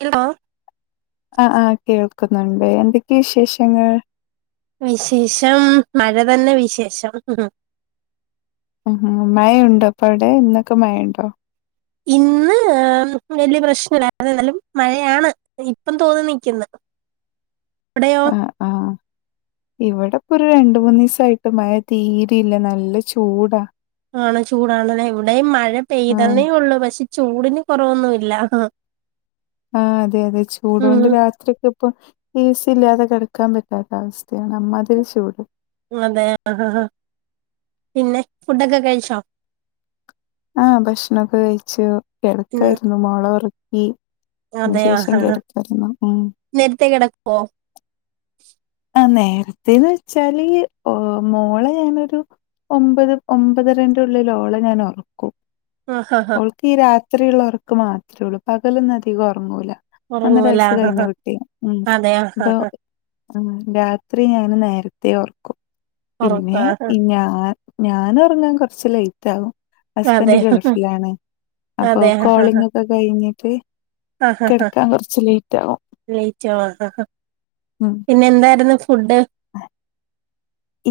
A [inaudible] ആ ആ കേൾക്കുന്നുണ്ട് എന്തൊക്കെ വിശേഷങ്ങൾ വിശേഷം മഴ തന്നെ വിശേഷം ആ മഴയുണ്ടോ അപ്പ അവിടെ ഇന്നൊക്കെ മഴയുണ്ടോ ഇന്ന് ആ വലിയ പ്രശ്നല്ല അത എന്നാലും മഴയാണ് ഇപ്പം തോന്നി നിക്കുന്നത് അവിടെയോ ആഹ് ആഹ് ഇവിടെപ്പൊ ഒരു രണ്ട മൂന്നീസായിട്ട് മഴ തീരിയില്ല നല്ല ചൂടാ ആണോ ചൂടാണല്ലേ ഇവിടെയും മഴ ആഹ് പെയ്തന്നേ ഉള്ളൂ പക്ഷെ ചൂടിന് കുറവൊന്നു ഇല്ല ആഹ് അതെ അതെ ചൂടൊണ്ട് രാ ഉം അക്ക് ഇപ്പ ഏസി ഇല്ലാതെ കിടക്കാൻ പറ്റാത്ത അവസ്ഥയാണ് അമ്മാതിരി ചൂട് അതെ ആപിന്നെ ഫുഡൊക്കെ കഴിച്ചോ ആഹ് ഭക്ഷണക്കെ കഴിച്ചു കെ ഉം ടക്കായിരുന്നു മോളെ ഉറക്കി ശേഷം ശേഷം കിടക്കാരുന്ന മ് നേരത്തെേ കിടക്കോ ആ നേരത്തെേന്ന് വെച്ചാല് മോളെ ഞാനൊരു ഒമ്പത് ഒമ്പതരന്റെ ഉള്ളില് ഓള ഞാൻ ഉറക്കും ആഹാ ഹാ ക്കീ രാത്രി ള്ള ഒർക്ക് മാത്രേ ഉള്ളൂ പകലൊന്നും അധികം ഒറങ്ങൂല ഒന്നര ഉറങ്ങുവല്ല വയസ്സ് ആഹ് കഴിഞ്ഞ ആഹ് കുട്ടി ഉ അതെ ആഹ് അപ്പൊ ആഹ് ആ രാത്രി ഞാന് നേരത്തെേ ർക്കും ഉറക്കം പിന്നെ ആഹ് ഞാൻ ഞാന് ഒറങ്ങാൻ കൊറച്ച് ലേറ്റ് ആകും അതെ ഹസ്ബൻഡ് ഗൾഫിലാണ് അപ്പൊ കോളിംഗ് ഒക്കെ കഴിഞ്ഞിട്ട് ആഹ ഹാ് കിടക്കാൻ കുറച്ച് ലേറ്റ് ആകും ലേറ്റ് ഹഹഹ ഉം പിന്നെ എന്തായിരുന്നു ഫുഡ്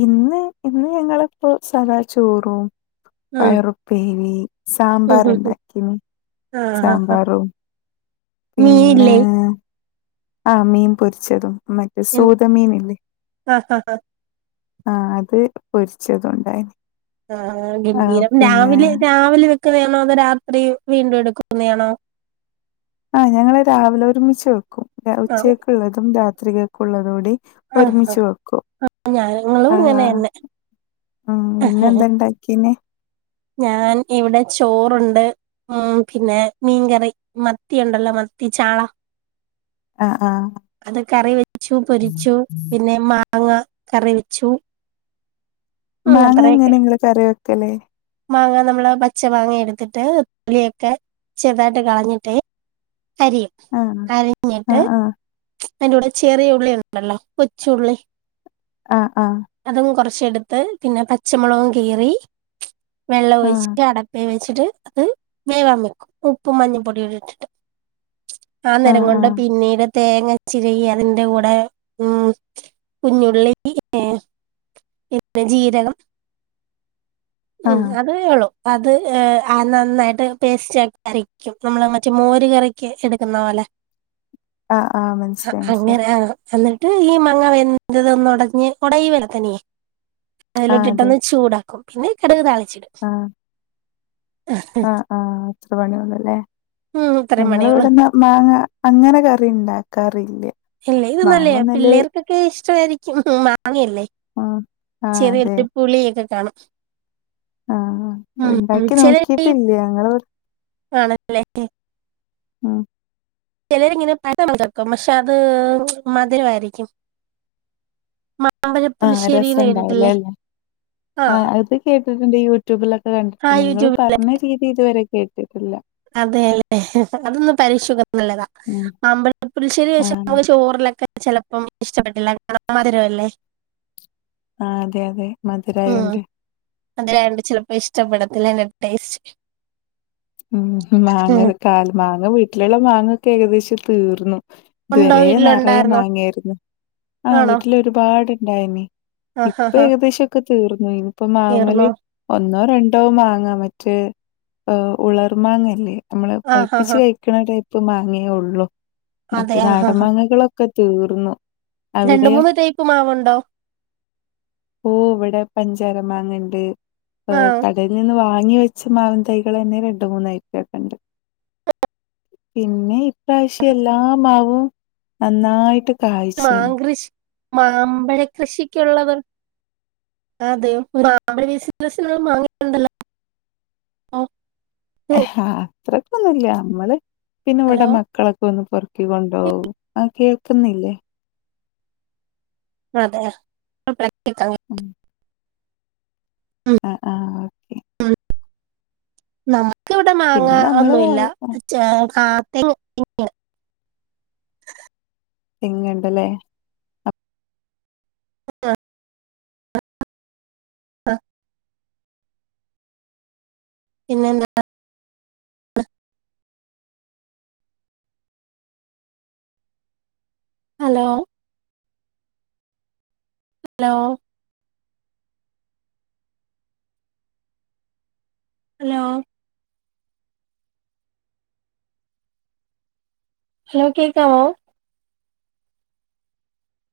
ഇന്ന് ഇന്ന് ഞങ്ങളിപ്പോ സാദാ ചോറും ഉം പയറുപ്പേരിം ഉം ഉം ഉം സാമ്പാറുണ്ടാക്കിനി ആഹ് ആഹ് സാമ്പാറും പിന്നെ മീനില്ലേ ആഹ് മീൻ പൊരിച്ചതും മറ്റേ സൂത മീൻ ഇല്ലേ ആ ആാ ആാ ആഹ അത് പൊരിച്ചതുണ്ടായിന് ആ ആഹ് ഗംഭീരം പിന്നെ രാവിലെ രാവിലെ വെക്കുന്നയാണോ? അതോ രാത്രി വീണ്ടും എടുക്കുന്നതാണോ ആഹ് ഞങ്ങള് രാവിലെ ഒരുമിച്ച് വെക്കും ആഹ് ഉച്ചക്കുള്ളതും രാത്രികൾക്കുള്ളതും കൂടി ആഹ് ഒരുമിച്ച് ആഹ് വെക്കും ഞങ്ങളും ആ ഇങ്ങനെ തന്നെ ഉ പിന്നെന്തണ്ടാ ക്കിന് ഞാൻ ഇവിടെ ചോറുണ്ട് ഉം പിന്നെ മീൻകറി മത്തി ഉണ്ടല്ലോ മത്തി ചാള ആഹ ആഹ അത് കറി വെച്ചു പൊരിച്ചു പിന്നെ മാങ്ങ കറി വെച്ചു ഉം മാങ്ങ എങ്ങനെ അത്രയൊക്കെ നിങ്ങള് കറി വെക്കല് മാങ്ങ നമ്മള് പച്ച മാങ്ങ എടുത്തിട്ട് തൊലിയൊക്കെ ചെറതായിട്ട് കളഞ്ഞിട്ട് അരിയും ആഹ് അരിഞ്ഞിട്ട് ആഹ് അതിന്റെ കൂടെ ചെറിയ ഉള്ളണ്ടല്ലോ കൊച്ചുള്ളി ആഹ് ആഹ അതും കുറച്ചെടുത്ത് പിന്നെ പച്ചമുളകും കീറി വെള്ളം ആഹ് ഒഴിച്ചിട്ട് അടപ്പെ വെച്ചിട്ട് അത് വേവാൻ വെക്കും ഉപ്പും മഞ്ഞപൊടിം കൂടിട്ടിട്ട് ആ ആഹ് നേരം ആഹ് കൊണ്ട് പിന്നീട് തേങ്ങ ചിരീ അതിന്റെ കൂടെ ഉം കുഞ്ഞുള്ളി ഇ ഏ പിന്നേ ജീരകം. ആഹ് ഉം ആഹ് അതെള്ളു. അത് ആ നന്നായിട്ട് പേസ്റ്റ് ആക്കി അരിക്കും നമ്മളാ മറ്റേമോര് കറി ക്ക് എടുക്കുന്നോലെ ആഹ് ആഹ് അ മനസ്സിലായി മനസ്സിലായി അങ്ങനെ- ന്ന്ട്ട് ഈ മാങ്ങ വെന്തെതൊന്ന് ഒടഞ്ഞ് ഒടയോലൊ തനിയേ ആഹ് അതെ അതിലോട്ടിട്ടൊന്ന് ചൂടാക്കും പിന്നെ കട്ക് താളിച്ചിടും. ആഹ് ആഹ് ആഹ് അത്ര പണിയൊള്ളല്ലേ ഉം ഇത്രയും ഞങ്ങളെ പണികള് വിട്ന്നാ മാങ്ങ അങ്ങനെ കറി ണ്ടാക്കാറില്ല. ഇല്ലേ ഇത് ന്നല്ലേയ പിള്ളേർക്കൊക്കെ ഇഷ്ടായിരിക്കും മാങ്ങയല്ലേ? ആഹ് ആഹ് അതെ ചെറിയൊരു പുളിയൊക്കെ കാണും. ആഹ്അ ഉം ഉം ഇണ്ടാക്കി ചിലര് നോക്കിയിട്ടില്ല ഞങ്ങള് ആണല്ലേ ഉം. ചിലരിങ്ങനെ പ [unintelligible] കേക്കും പക്ഷെ അത് മധുരവായിരിക്കും മ ആഹ് രസണ്ടാവുലേ ആഹ് അത് കേട്ടിട്ടുണ്ട് യൂട്യൂബിലൊക്കെ ആഹ് കണ്ടിട്ടുണ്ട് ങ്ങള് യൂട്യൂബിൽ പറഞ്ഞ രീതിതുവരെ കേട്ട് അതെല്ലെ അതൊന്നും ത [unintelligible] ശുഖർന്ള്ളതാ ഉം മാമ്പഴ പുളിശ്ശേരി പക്ഷേ ആഹ് നമക് ചോറിലൊക്കെ ചെലപ്പം ഇഷ്ടപ്പെട്ടില്ല കാരണം മധിരല്ലേ? ആഹ് അതെയതെ ഉം മധുരായോണ്ട്. മധുരായോണ്ട് ചെലപ്പോ ഇഷ്ടപ്പെടത്തില്ല അയ്ന്റെ ടേസ്റ്റ് ഉം മാങ്ങ [unintelligible] ക്ട്ടാൽ മാങ്ങ വീട്ടിലുള്ള മാങ്ങൊക്കെ ഏകദേശം തീർന്നു. ഇത് ഉണ്ടോ വരേ നെറയെ വീട്ടിലുണ്ടായിരുന്നോ മാങ്ങേര്ന്നു ആഹ് ആണോ വീട്ടില് ഒരുപാടുണ്ടായിനി ആഹ് ഇപ്പൊ ആഹ് ആഹ് ഏകദേശൊക്കെ തീർന്നു ഇപ്പോ മാവ്മല് തീർന്നോ ഒന്നോ രണ്ടോ മാങ്ങാ മറ്റേ ഉളർ മാങ്ങല്ലേ? നമ്മള് ആഹ് പഴ്പ്പിച്ച് ആഹ് കഴിക്ക്ണ ടൈപ്പ് മാങ്ങയേ ഉള്ളൂ അതെ മറ്റേ ആഹ് നാടൻ ആഹ് മാങ്ങകളൊ ക്കെ തീർന്നു. രണ്ട് അവിടെയോ? മൂന്ന് ടൈപ്പ് മാവുണ്ടോ? ഓഹ് ഇവടെ പഞ്ചാര മാങ്ങണ്ട് ഏ ആഹ് ക ടേന്ന് വാങ്ങി വെച്ച മാവിൻ തൈകളെന്നെ രണ്ട് മൂന്നായിറ്റൊക്കെണ്ട്. പിന്നെ പ്രാവശ്യം എല്ലാമാവും നന്നായിട്ട് കായ്ച്ച്ണ്. മാംകൃഷി മാമ്പഴ കൃഷിക്ക്ള്ളത് അതെയോ ബിസിനസ്‌ന്ള്ള മാങ്ങയൊക്കെണ്ടല്ലോ ഓ ഹാ അത്രക്കൊന്നുല്ല നമ്മള് പിന്നെ ഇവിടെ ഹലോ മക്കളൊക്കെ ഒന്ന് പൊറ് ക്കി കൊണ്ടോവും ആഹ് കേൾക്കുന്നില്ലേ? അതെയാ പ്ര [unintelligible] ഉം ഉം ഉം... നമക്കിവിട പിന്നെ മാങ്ങാ നമ്മള് ഒന്നുല്ല ചെ കാത്തിനും തെങ്ങ്ണ്ട്ല്ലേ? അതേ [unintelligible] പിന്നെന്തൊക്കയ? ഹലോ ഹലോ ഹലോ ഹലോ കേക്കാവോ?